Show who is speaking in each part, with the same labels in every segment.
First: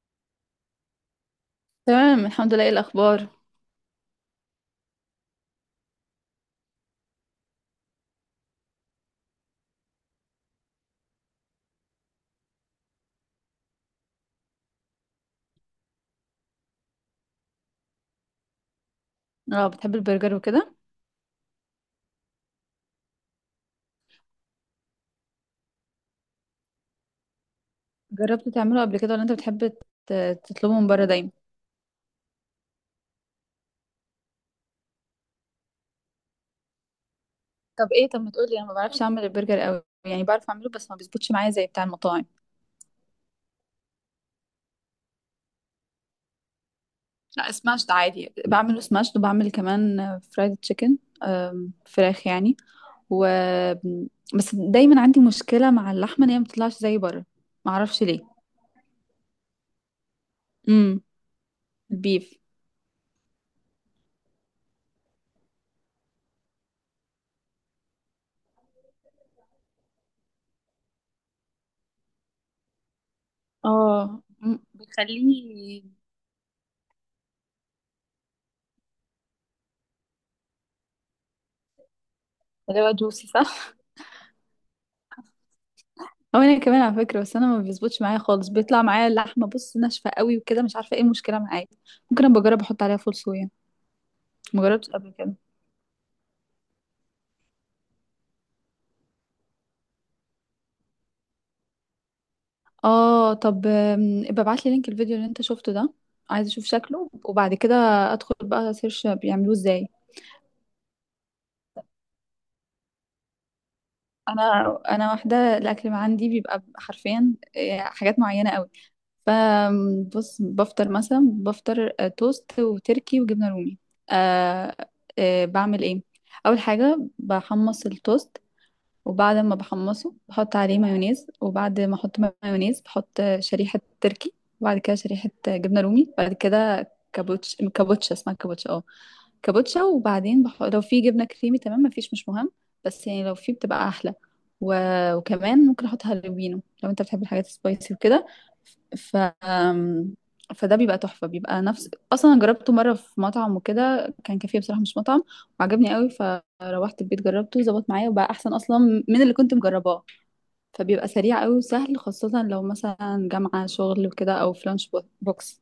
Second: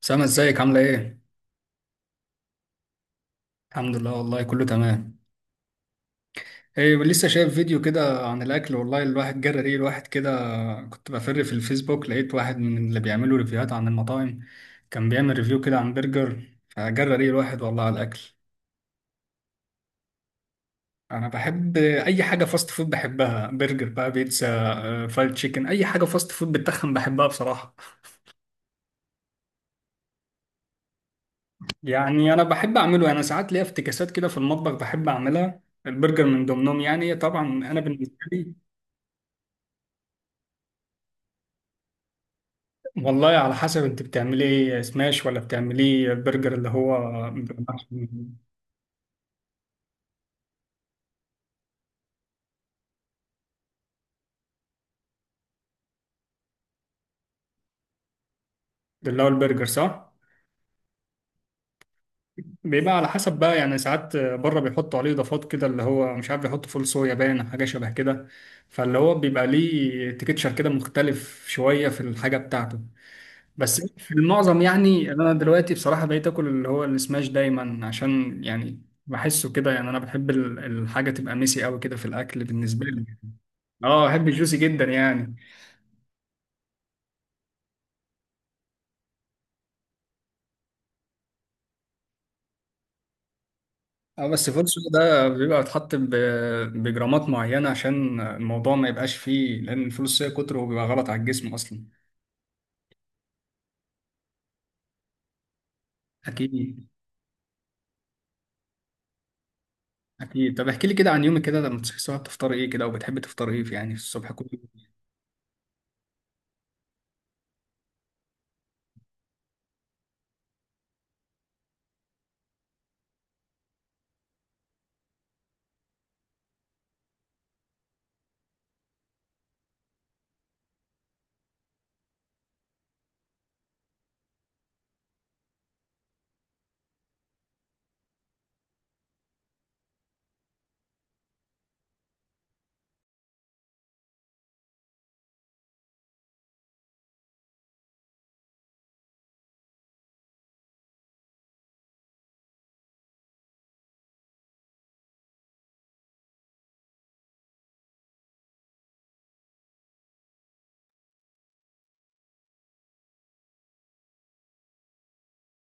Speaker 1: سامة، ازيك؟ عاملة ايه؟
Speaker 2: تمام الحمد لله، ايه الاخبار؟
Speaker 1: الحمد لله، والله كله تمام. ايه لسه شايف فيديو كده عن الاكل، والله الواحد جرى ريه الواحد كده. كنت بفر في الفيسبوك، لقيت واحد من اللي بيعملوا ريفيوهات عن المطاعم، كان بيعمل ريفيو كده عن برجر، فجرى ريه الواحد والله على الاكل.
Speaker 2: اه، بتحب البرجر وكده؟
Speaker 1: انا بحب اي حاجة فاست فود بحبها، برجر بقى، بيتزا، فرايد تشيكن، اي حاجة فاست فود بتخن بحبها بصراحة.
Speaker 2: جربت تعمله قبل كده ولا انت بتحب تطلبه من بره دايما؟
Speaker 1: يعني انا بحب اعمله، انا ساعات ليا افتكاسات كده في المطبخ بحب اعملها، البرجر من ضمنهم. يعني طبعا انا
Speaker 2: طب ايه،
Speaker 1: بالنسبة
Speaker 2: طب ما
Speaker 1: لي،
Speaker 2: تقولي، انا ما بعرفش اعمل البرجر قوي، يعني بعرف اعمله بس ما بيظبطش معايا زي بتاع المطاعم.
Speaker 1: والله على حسب انت بتعملي ايه، سماش ولا بتعملي البرجر اللي هو،
Speaker 2: لا، سماشت عادي، بعمله سماشت وبعمل كمان فرايد تشيكن فراخ يعني. و بس دايما عندي مشكله مع اللحمه ان هي ما بتطلعش زي بره. ما اعرفش ليه.
Speaker 1: اللي هو البرجر صح؟
Speaker 2: امم. البيف.
Speaker 1: بيبقى على حسب بقى، يعني ساعات بره بيحطوا عليه اضافات كده اللي هو مش عارف، بيحطوا فول صويا، باين حاجه شبه كده. فاللي هو بيبقى ليه تكتشر كده مختلف شويه في الحاجه بتاعته. بس في
Speaker 2: اه،
Speaker 1: المعظم، يعني انا دلوقتي
Speaker 2: بيخليه
Speaker 1: بصراحه بقيت اكل اللي هو السماش دايما، عشان يعني بحسه كده، يعني انا بحب الحاجه تبقى ميسي قوي كده في الاكل
Speaker 2: اللي
Speaker 1: بالنسبه
Speaker 2: هو
Speaker 1: لي.
Speaker 2: جوسي صح؟
Speaker 1: اه بحب الجوسي جدا يعني.
Speaker 2: هو انا كمان على فكره، بس انا ما بيظبطش معايا خالص، بيطلع معايا اللحمه بص ناشفه قوي وكده، مش عارفه ايه المشكله معايا. ممكن ابقى اجرب احط عليها فول صويا.
Speaker 1: اه بس
Speaker 2: ما
Speaker 1: فول سوق
Speaker 2: جربتش قبل
Speaker 1: ده
Speaker 2: كده.
Speaker 1: بيبقى متحط بجرامات معينة، عشان الموضوع ما يبقاش فيه، لأن الفول الصويا كتره بيبقى غلط على الجسم أصلا.
Speaker 2: اه طب، ابقى ابعت لي لينك الفيديو اللي انت شفته ده. عايزه اشوف
Speaker 1: أكيد.
Speaker 2: شكله، وبعد كده ادخل بقى سيرش بيعملوه ازاي.
Speaker 1: أكيد. طب احكي لي كده عن يومك كده، لما بتصحي الصبح بتفطري إيه كده، وبتحبي تفطري إيه يعني في الصبح كل
Speaker 2: انا
Speaker 1: يوم؟
Speaker 2: انا واحده، الاكل ما عندي بيبقى حرفيا حاجات معينه قوي. فبص، بفطر مثلا، بفطر توست وتركي وجبنه رومي. أه. أه، بعمل ايه. اول حاجه بحمص التوست، وبعد ما بحمصه بحط عليه مايونيز، وبعد ما احط مايونيز بحط شريحة تركي، وبعد كده شريحة جبنة رومي، بعد كده كابوتشا، اسمها كابوتشا، اه. كابوتشا، وبعدين لو في جبنة كريمي تمام، مفيش مش مهم، بس يعني لو في بتبقى أحلى. و... وكمان ممكن أحط هالوبينو لو أنت بتحب الحاجات السبايسي وكده. ف أم، فده بيبقى تحفة، بيبقى نفس، أصلا أنا جربته مرة في مطعم وكده، كان كافيه بصراحة مش مطعم، وعجبني قوي. روحت البيت جربته ظبط معايا وبقى احسن اصلا من اللي كنت مجرباه. فبيبقى سريع قوي وسهل، خاصة لو مثلا جامعة شغل وكده او في لانش بوكس.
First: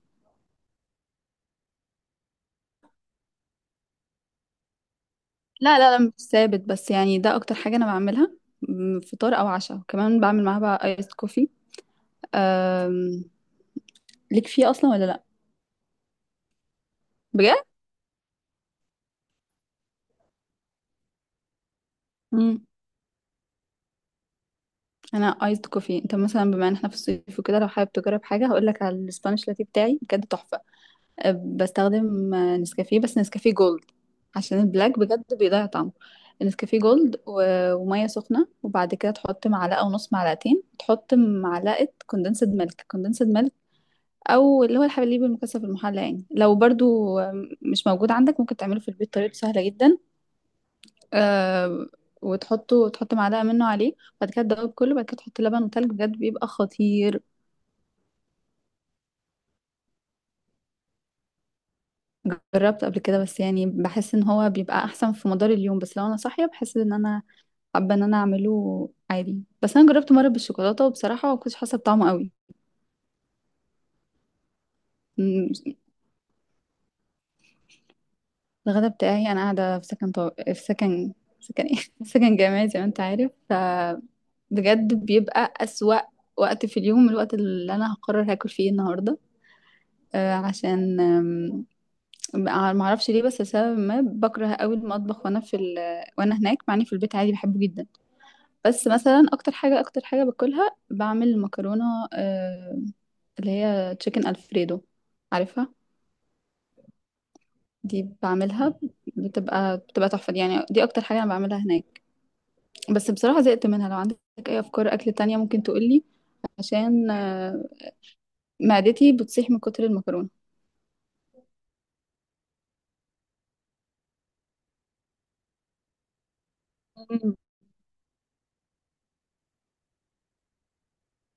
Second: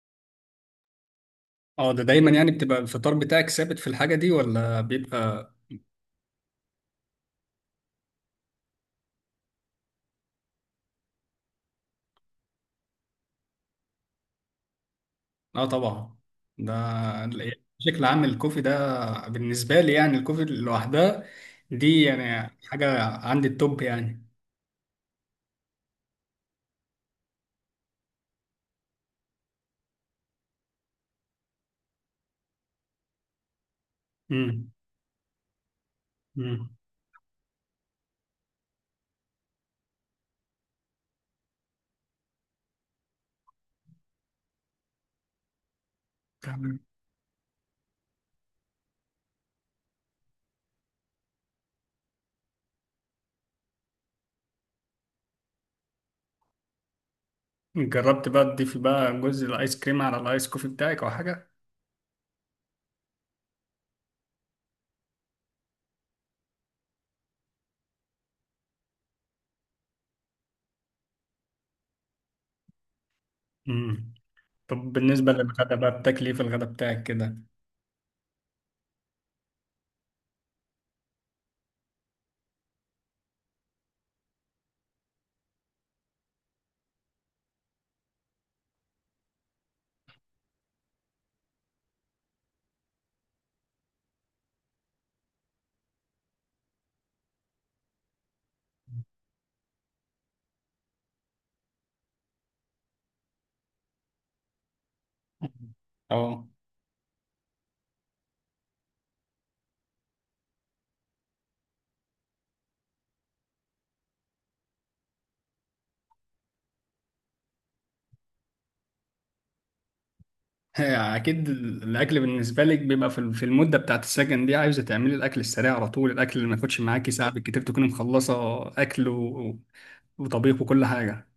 Speaker 1: أه، ده دايما يعني بتبقى الفطار بتاعك ثابت في الحاجة دي ولا بيبقى؟
Speaker 2: لا، لا، لا، مش ثابت، بس يعني ده اكتر حاجة انا بعملها. فطار او عشاء كمان بعمل معاها بقى ايس كوفي. أم... ليك فيه اصلا ولا لا؟
Speaker 1: أه طبعا. ده يعني
Speaker 2: بجد؟
Speaker 1: بشكل عام، الكوفي ده بالنسبة لي، يعني الكوفي لوحدها دي يعني
Speaker 2: امم.
Speaker 1: حاجة عندي التوب يعني.
Speaker 2: انا ايس كوفي، انت مثلا بما ان احنا في الصيف وكده، لو حابب تجرب حاجة هقول لك على الاسبانيش لاتيه بتاعي بجد تحفة. بستخدم نسكافيه، بس نسكافيه جولد، عشان
Speaker 1: امم.
Speaker 2: البلاك بجد بيضيع طعمه. نسكافيه جولد وميه سخنه، وبعد كده تحط معلقه ونص، معلقتين تحط معلقه كوندنسد ميلك كوندنسد ميلك، او اللي هو الحليب المكثف المحلى، يعني لو
Speaker 1: امم.
Speaker 2: برضو مش موجود عندك ممكن تعمله في البيت، طريقته سهله جدا. آه وتحطه، تحط معلقه منه عليه، بعد كده تدوب كله، بعد كده تحط لبن وتلج، بجد بيبقى خطير.
Speaker 1: جربت بقى تضيفي بقى جزء الايس كريم على الايس كوفي بتاعك او حاجه؟
Speaker 2: جربت قبل كده، بس يعني بحس ان هو بيبقى احسن في مدار اليوم، بس لو انا صاحيه بحس ان انا حابة ان انا اعمله عادي، بس انا جربت مرة بالشوكولاتة وبصراحة ما كنتش حاسة بطعمه قوي.
Speaker 1: امم. طب بالنسبه
Speaker 2: م-
Speaker 1: للغدا بقى، بتاكلي ايه في الغدا بتاعك كده؟
Speaker 2: الغدا بتاعي، انا قاعدة في سكن في سكن، سكن ايه سكن جامعي، زي ما انت عارف. فبجد بيبقى أسوأ وقت في اليوم، الوقت اللي انا هقرر هاكل فيه النهاردة. عشان ما اعرفش ليه، بس لسبب ما بكره قوي المطبخ وانا في وانا هناك، مع اني في البيت عادي بحبه جدا. بس مثلا اكتر حاجه باكلها بعمل مكرونه، آه، اللي هي تشيكن الفريدو، عارفها؟
Speaker 1: اه.
Speaker 2: دي بعملها، بتبقى تحفة دي، يعني دي اكتر حاجة انا بعملها هناك. بس بصراحة زهقت منها، لو عندك اي افكار اكل تانية ممكن تقولي، عشان معدتي بتصيح من كتر المكرونة.
Speaker 1: اكيد الاكل بالنسبه لك بيبقى في في المده بتاعت السكن دي، عايزه تعملي الاكل السريع على طول، الاكل اللي ما ياخدش معاكي ساعه
Speaker 2: مم.
Speaker 1: بالكتير تكوني مخلصه اكل وطبيخ وكل حاجه.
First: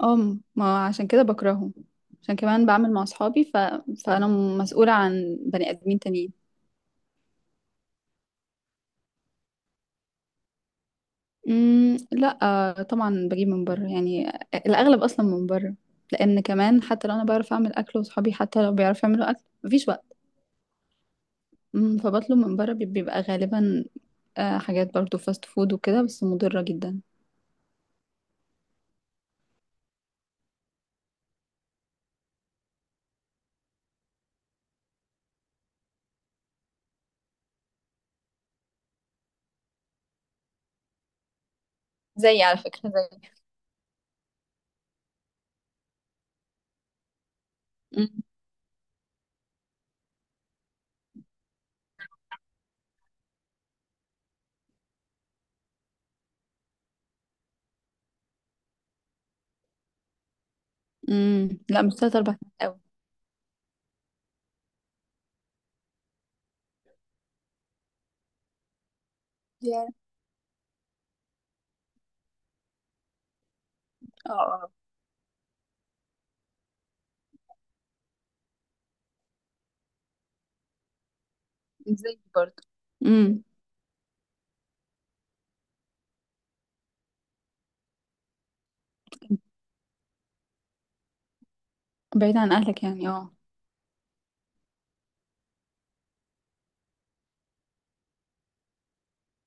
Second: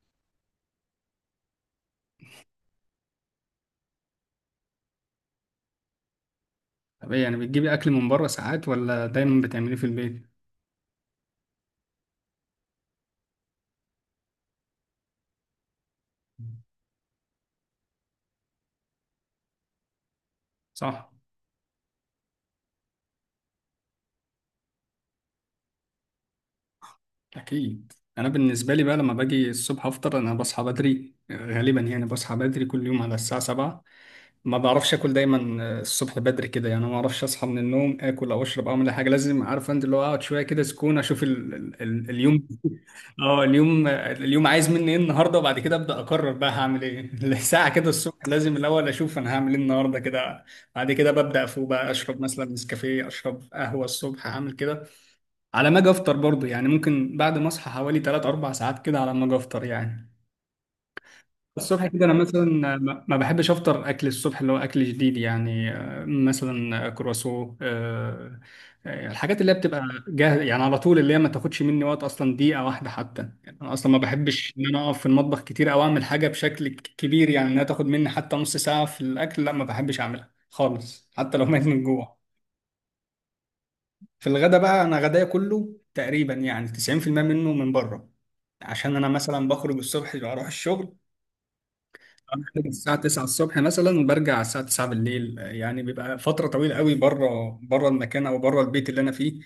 Speaker 2: اه، ما عشان كده بكرههم، عشان كمان بعمل مع اصحابي. فانا مسؤولة عن بني ادمين تانيين.
Speaker 1: طب ايه، يعني بتجيبي اكل من بره ساعات ولا دايما بتعمليه في البيت؟
Speaker 2: امم، لا. طبعا بجيب من بره يعني، الاغلب اصلا من بره، لان كمان حتى لو انا بعرف اعمل اكل واصحابي حتى لو بيعرفوا يعملوا اكل مفيش وقت.
Speaker 1: صح.
Speaker 2: فبطلب من بره، بيبقى غالبا حاجات برضو فاست فود وكده، بس مضرة جدا.
Speaker 1: أكيد. أنا بالنسبة لي بقى لما باجي الصبح أفطر، أنا بصحى بدري غالبا، يعني بصحى بدري كل يوم على الساعة سبعة. ما بعرفش آكل دايما الصبح بدري كده، يعني ما بعرفش أصحى من النوم آكل أو أشرب أو أعمل أي حاجة، لازم عارف أنت اللي هو أقعد شوية كده سكون أشوف ال
Speaker 2: زي
Speaker 1: اليوم.
Speaker 2: على فكرة زي.
Speaker 1: أه اليوم، اليوم عايز مني إيه النهاردة، وبعد كده أبدأ أقرر بقى هعمل إيه. ساعة كده
Speaker 2: مم.
Speaker 1: الصبح لازم الأول أشوف أنا هعمل إيه النهاردة كده. بعد كده ببدأ أفوق بقى، أشرب مثلا نسكافيه، أشرب قهوة الصبح هعمل كده. على ما اجي افطر برضه، يعني ممكن بعد ما اصحى حوالي 3 4 ساعات كده على ما اجي افطر يعني.
Speaker 2: مم. لا،
Speaker 1: الصبح
Speaker 2: مش
Speaker 1: كده انا
Speaker 2: تلات أربع
Speaker 1: مثلا
Speaker 2: ساعات أوي.
Speaker 1: ما بحبش افطر اكل الصبح اللي هو اكل جديد، يعني آه، مثلا كرواسو، آه، الحاجات اللي هي بتبقى
Speaker 2: yeah.
Speaker 1: جاهزه يعني على طول، اللي هي ما تاخدش مني وقت اصلا دقيقه واحده حتى، يعني انا اصلا ما
Speaker 2: اه.
Speaker 1: بحبش ان
Speaker 2: اه.
Speaker 1: انا اقف في المطبخ كتير او اعمل حاجه بشكل كبير يعني، انها تاخد مني حتى نص ساعه في الاكل، لا ما بحبش اعملها خالص حتى لو مات من جوع.
Speaker 2: زي برضو. مم.
Speaker 1: في الغدا بقى، انا غدايا كله تقريبا يعني 90% منه من بره، عشان انا مثلا بخرج الصبح بروح الشغل،
Speaker 2: بعيد عن
Speaker 1: بخرج
Speaker 2: أهلك
Speaker 1: الساعة
Speaker 2: يعني،
Speaker 1: 9
Speaker 2: اه.
Speaker 1: الصبح مثلا برجع الساعة 9 بالليل، يعني بيبقى فترة طويلة قوي بره، بره المكان او بره البيت اللي انا فيه.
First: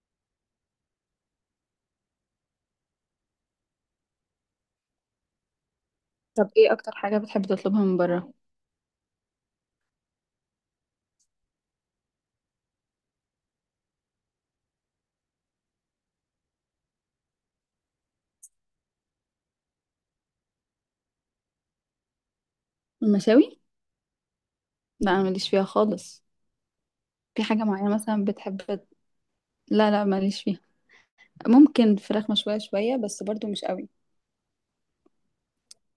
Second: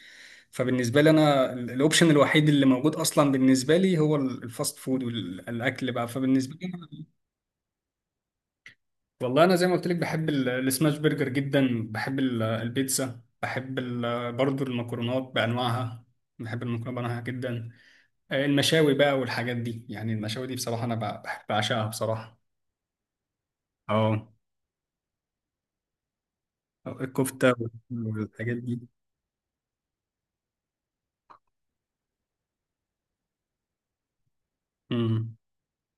Speaker 1: فبالنسبة لي انا الاوبشن الوحيد اللي موجود اصلا بالنسبة لي هو الفاست فود والاكل بقى،
Speaker 2: طب
Speaker 1: فبالنسبة
Speaker 2: ايه
Speaker 1: لي،
Speaker 2: أكتر حاجة بتحب تطلبها من بره؟
Speaker 1: والله انا زي ما قلت لك بحب السماش برجر جدا، بحب البيتزا، بحب برضو المكرونات بانواعها، بحب المكرونه بانواعها جدا. المشاوي بقى والحاجات دي، يعني المشاوي دي بصراحة أنا بحب بعشقها بصراحة.
Speaker 2: المشاوي؟
Speaker 1: اه،
Speaker 2: لا، أنا ماليش فيها خالص. في
Speaker 1: الكفتة
Speaker 2: حاجة معينة مثلا
Speaker 1: والحاجات
Speaker 2: بتحب
Speaker 1: دي.
Speaker 2: لا، لا، ماليش فيها. ممكن فراخ مشوية شوية، بس برضو مش قوي.
Speaker 1: امم.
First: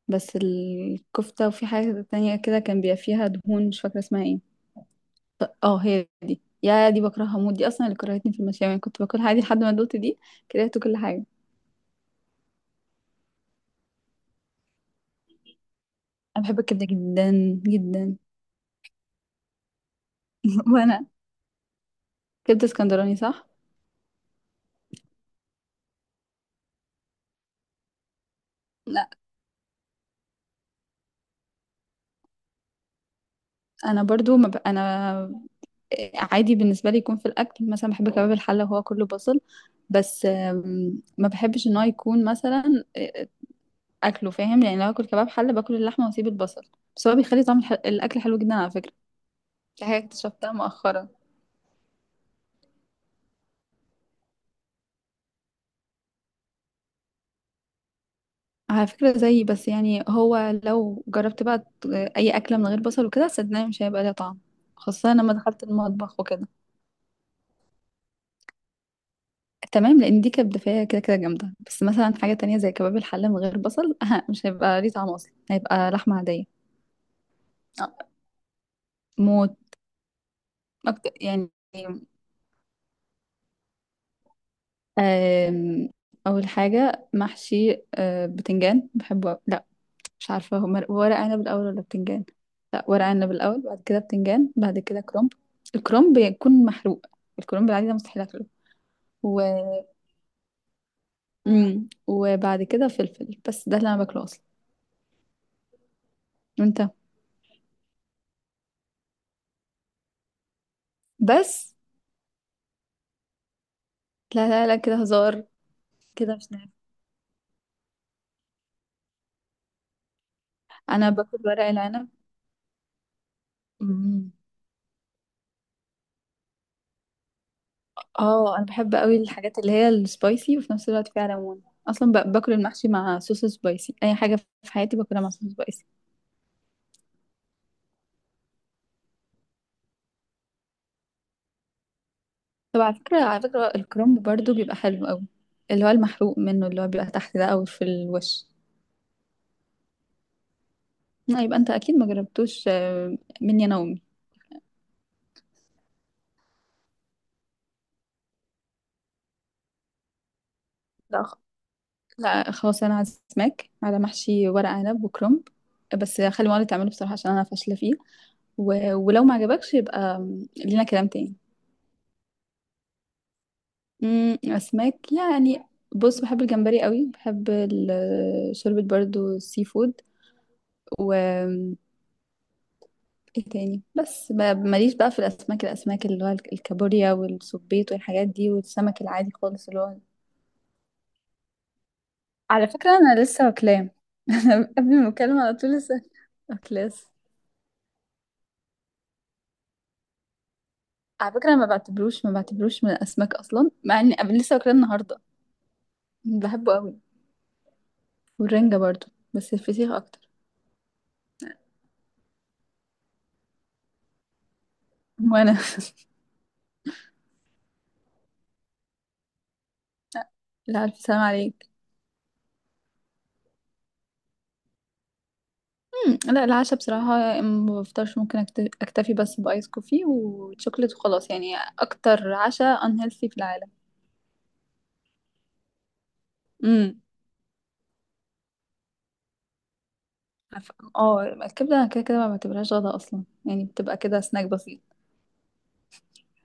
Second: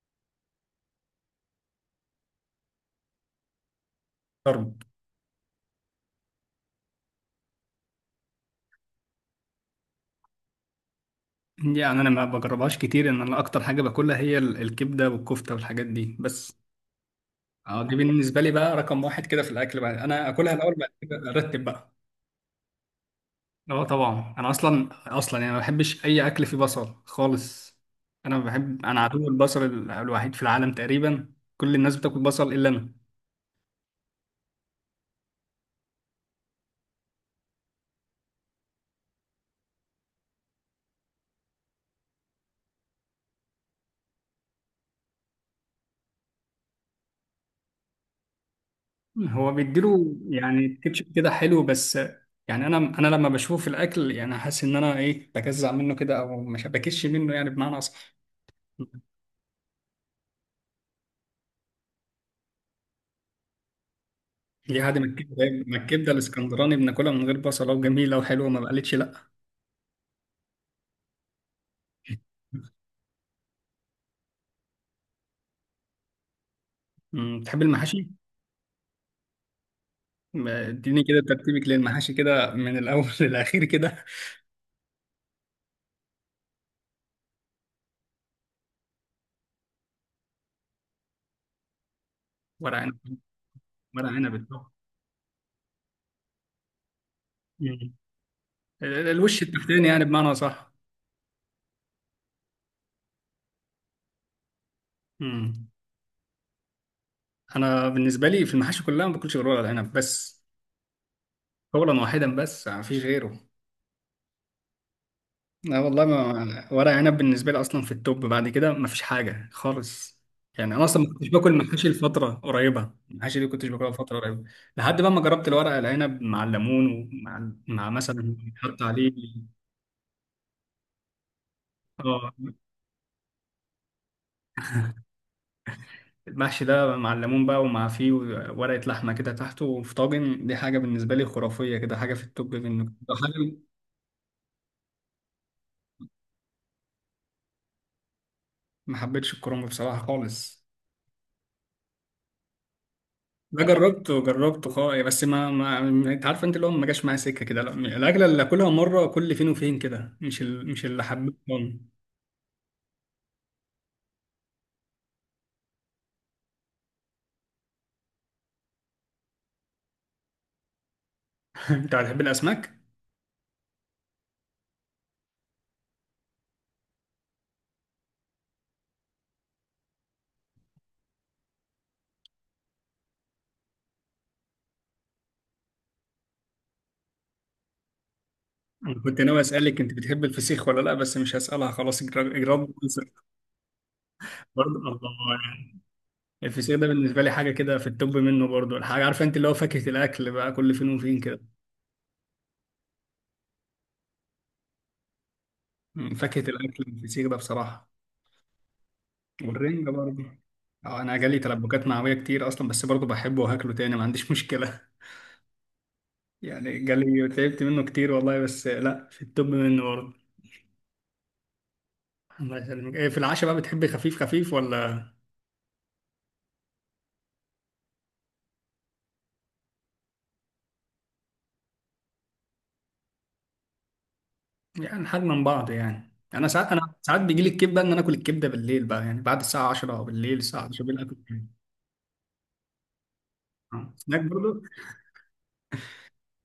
Speaker 2: بس الكفتة، وفي حاجة تانية كده كان بيبقى فيها دهون مش فاكرة اسمها ايه.
Speaker 1: طرب.
Speaker 2: اه، هي دي، يا دي بكرهها موت، دي اصلا اللي كرهتني في المشاوي، يعني كنت باكلها عادي لحد ما دوت دي كرهت كل حاجه.
Speaker 1: يعني أنا ما بجربهاش كتير، إن أنا أكتر حاجة باكلها هي الكبدة والكفتة والحاجات دي
Speaker 2: انا بحب
Speaker 1: بس.
Speaker 2: الكبده جدا.
Speaker 1: اه دي
Speaker 2: جدا.
Speaker 1: بالنسبة لي بقى رقم واحد كده في الأكل بقى، أنا أكلها الأول بعد
Speaker 2: وانا،
Speaker 1: كده أرتب بقى.
Speaker 2: كبده اسكندراني صح؟
Speaker 1: اه طبعا أنا أصلا، يعني ما بحبش أي أكل فيه بصل خالص. أنا بحب، أنا
Speaker 2: لا،
Speaker 1: عدو البصل الوحيد في العالم تقريبا، كل الناس بتاكل بصل إلا أنا.
Speaker 2: انا برضو ما انا عادي بالنسبه لي يكون في الاكل، مثلا بحب كباب الحله وهو كله بصل، بس ما بحبش ان هو يكون مثلا اكله، فاهم؟ يعني لو اكل كباب حله باكل اللحمه واسيب البصل. بس هو بيخلي طعم الاكل حلو جدا على فكره.
Speaker 1: هو
Speaker 2: دي حاجه
Speaker 1: بيديله
Speaker 2: اكتشفتها
Speaker 1: يعني
Speaker 2: مؤخرا.
Speaker 1: كاتشب كده حلو بس، يعني انا لما بشوف الاكل يعني حاسس ان انا ايه، بجزع منه كده او مش بكش منه يعني بمعنى اصح.
Speaker 2: على فكرة زيي، بس يعني هو لو جربت بقى أي أكلة من غير بصل وكده صدقني مش هيبقى ليها طعم،
Speaker 1: دي عادي ما
Speaker 2: خاصة لما
Speaker 1: الكبده،
Speaker 2: دخلت
Speaker 1: ما الكبده
Speaker 2: المطبخ وكده.
Speaker 1: الاسكندراني بناكلها من غير بصله وجميله وحلوه ما بقالتش لا.
Speaker 2: تمام، لأن دي كانت دفاية كده كده جامدة، بس مثلا حاجة تانية زي كباب الحلة من غير بصل، أه مش هيبقى ليه طعم أصلا، هيبقى لحمة عادية.
Speaker 1: أمم، بتحب
Speaker 2: آه،
Speaker 1: المحاشي؟
Speaker 2: موت.
Speaker 1: ما- اديني
Speaker 2: أكتر
Speaker 1: كده
Speaker 2: يعني،
Speaker 1: ترتيبك للمحاشي كده من الاول للاخير كده.
Speaker 2: آم، أول حاجة محشي بتنجان، بحبه، لا مش عارفة هما ورق عنب الأول ولا بتنجان.
Speaker 1: ورق
Speaker 2: لا،
Speaker 1: عنب.
Speaker 2: ورق عنب الأول، بعد كده
Speaker 1: ورق عنب
Speaker 2: بتنجان،
Speaker 1: الطبق.
Speaker 2: بعد كده كرنب. الكرنب بيكون محروق. الكرنب العادي ده
Speaker 1: أمم.
Speaker 2: مستحيل أكله.
Speaker 1: الوش
Speaker 2: و...
Speaker 1: التحتاني يعني بمعنى صح.
Speaker 2: مم. وبعد كده فلفل، بس ده اللي أنا باكله أصلا. وأنت؟
Speaker 1: انا بالنسبه لي في المحاشي كلها ما باكلش غير ورق العنب بس،
Speaker 2: بس.
Speaker 1: قولا واحدا بس ما فيش غيره.
Speaker 2: لا، لا، لا، كده هزار.
Speaker 1: لا والله،
Speaker 2: كده مش نافع.
Speaker 1: ما ورق عنب بالنسبة لي أصلا في التوب، بعد كده مفيش حاجة خالص. يعني أنا أصلا
Speaker 2: أنا
Speaker 1: ما كنتش
Speaker 2: باكل
Speaker 1: باكل
Speaker 2: ورق
Speaker 1: محاشي
Speaker 2: العنب.
Speaker 1: لفترة قريبة، المحاشي دي كنتش باكلها لفترة
Speaker 2: مم.
Speaker 1: قريبة، لحد بقى ما جربت الورق العنب مع الليمون، ومع مثلا
Speaker 2: اه، أنا
Speaker 1: حط
Speaker 2: بحب
Speaker 1: عليه،
Speaker 2: قوي الحاجات اللي هي السبايسي وفي نفس الوقت فيها ليمون، أصلا
Speaker 1: اه.
Speaker 2: باكل المحشي مع صوص سبايسي، أي حاجة في حياتي باكلها مع صوص سبايسي.
Speaker 1: المحشي ده مع الليمون بقى، ومع فيه ورقة لحمة كده تحته في طاجن، دي حاجة بالنسبة لي خرافية كده، حاجة في التوب
Speaker 2: طب
Speaker 1: منه.
Speaker 2: على فكرة على
Speaker 1: حاجة
Speaker 2: فكرة الكرنب برضو بيبقى حلو قوي، اللي هو المحروق منه، اللي هو بيبقى تحت ده أو في الوش.
Speaker 1: ما حبيتش الكرنب بصراحة خالص،
Speaker 2: لا، يبقى أنت أكيد ما جربتوش
Speaker 1: ده
Speaker 2: مني أنا وأمي.
Speaker 1: جربته جربته خالص، بس ما انت عارف انت اللي هو ما جاش معايا سكه كده، لا الاكله اللي اكلها مره كل فين وفين كده، مش اللي
Speaker 2: لا خ-
Speaker 1: حبيتها.
Speaker 2: لا خلاص، أنا عازماك على محشي ورق عنب وكرنب، بس خلي مامتي تعمله بصراحة عشان أنا فاشلة فيه. ولو ما عجبكش يبقى لينا كلام تاني.
Speaker 1: انت بتحب الاسماك؟
Speaker 2: أسماك يعني؟ بص، بحب الجمبري قوي، بحب شوربة برضو السي فود. ايه تاني، بس ماليش بقى في الاسماك اللي هو الكابوريا والسبيط والحاجات دي، والسمك
Speaker 1: انا كنت
Speaker 2: العادي
Speaker 1: ناوي
Speaker 2: خالص اللي
Speaker 1: اسالك انت
Speaker 2: هو
Speaker 1: بتحب الفسيخ ولا لا، بس مش هسالها خلاص، اجراد
Speaker 2: على
Speaker 1: اجراد.
Speaker 2: فكره انا لسه واكلاه. انا
Speaker 1: برضه
Speaker 2: قبل ما
Speaker 1: الله
Speaker 2: المكالمه على
Speaker 1: يعني.
Speaker 2: طول لسه
Speaker 1: الفسيخ ده
Speaker 2: واكلاس.
Speaker 1: بالنسبه لي حاجه كده في التوب منه برضه، الحاجه عارفه انت اللي هو فاكهه الاكل بقى كل فين وفين
Speaker 2: على
Speaker 1: كده.
Speaker 2: فكره أنا ما بعتبروش من الاسماك اصلا، مع اني قبل لسه واكلاه النهارده.
Speaker 1: فاكهه
Speaker 2: بحبه
Speaker 1: الاكل
Speaker 2: قوي،
Speaker 1: الفسيخ ده بصراحه.
Speaker 2: والرنجه برضو، بس
Speaker 1: والرنجة
Speaker 2: الفسيخ
Speaker 1: برضه.
Speaker 2: اكتر.
Speaker 1: اه انا جالي تلبكات معويه كتير اصلا بس برضه بحبه وهاكله تاني، ما عنديش مشكله.
Speaker 2: وانا.
Speaker 1: يعني جالي تعبت منه كتير والله، بس لا في التوب منه برضه.
Speaker 2: لا، الف سلام عليك.
Speaker 1: الله يسلمك. إيه في العشاء بقى، بتحبي خفيف خفيف ولا؟
Speaker 2: لا العشاء بصراحه ما بفطرش، ممكن اكتفي بس بايس كوفي وشوكليت وخلاص، يعني اكتر عشاء unhealthy في
Speaker 1: يعني حاجة من بعض يعني، انا ساعات انا
Speaker 2: العالم.
Speaker 1: ساعات بيجي لي الكبده ان انا اكل الكبده بالليل بقى، يعني بعد الساعه 10 بالليل، الساعه 10 بالليل اكل
Speaker 2: اه،
Speaker 1: كبدة.
Speaker 2: الكبدة انا كده كده ما بعتبرهاش غدا اصلا، يعني
Speaker 1: آه.
Speaker 2: بتبقى كده
Speaker 1: هناك
Speaker 2: سناك
Speaker 1: برضه.
Speaker 2: بسيط.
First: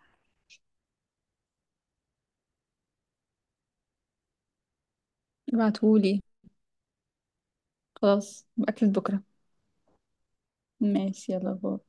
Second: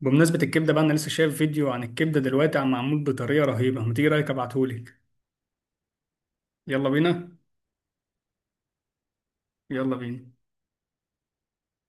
Speaker 1: بمناسبه الكبده بقى، انا لسه شايف فيديو عن الكبده دلوقتي عم معمول بطريقه رهيبه، ما تيجي رايك ابعتهولك؟
Speaker 2: ابعتهولي.
Speaker 1: يلا بينا.
Speaker 2: خلاص، اكلة بكرة.
Speaker 1: يلا بينا.
Speaker 2: ماشي، يلا باي.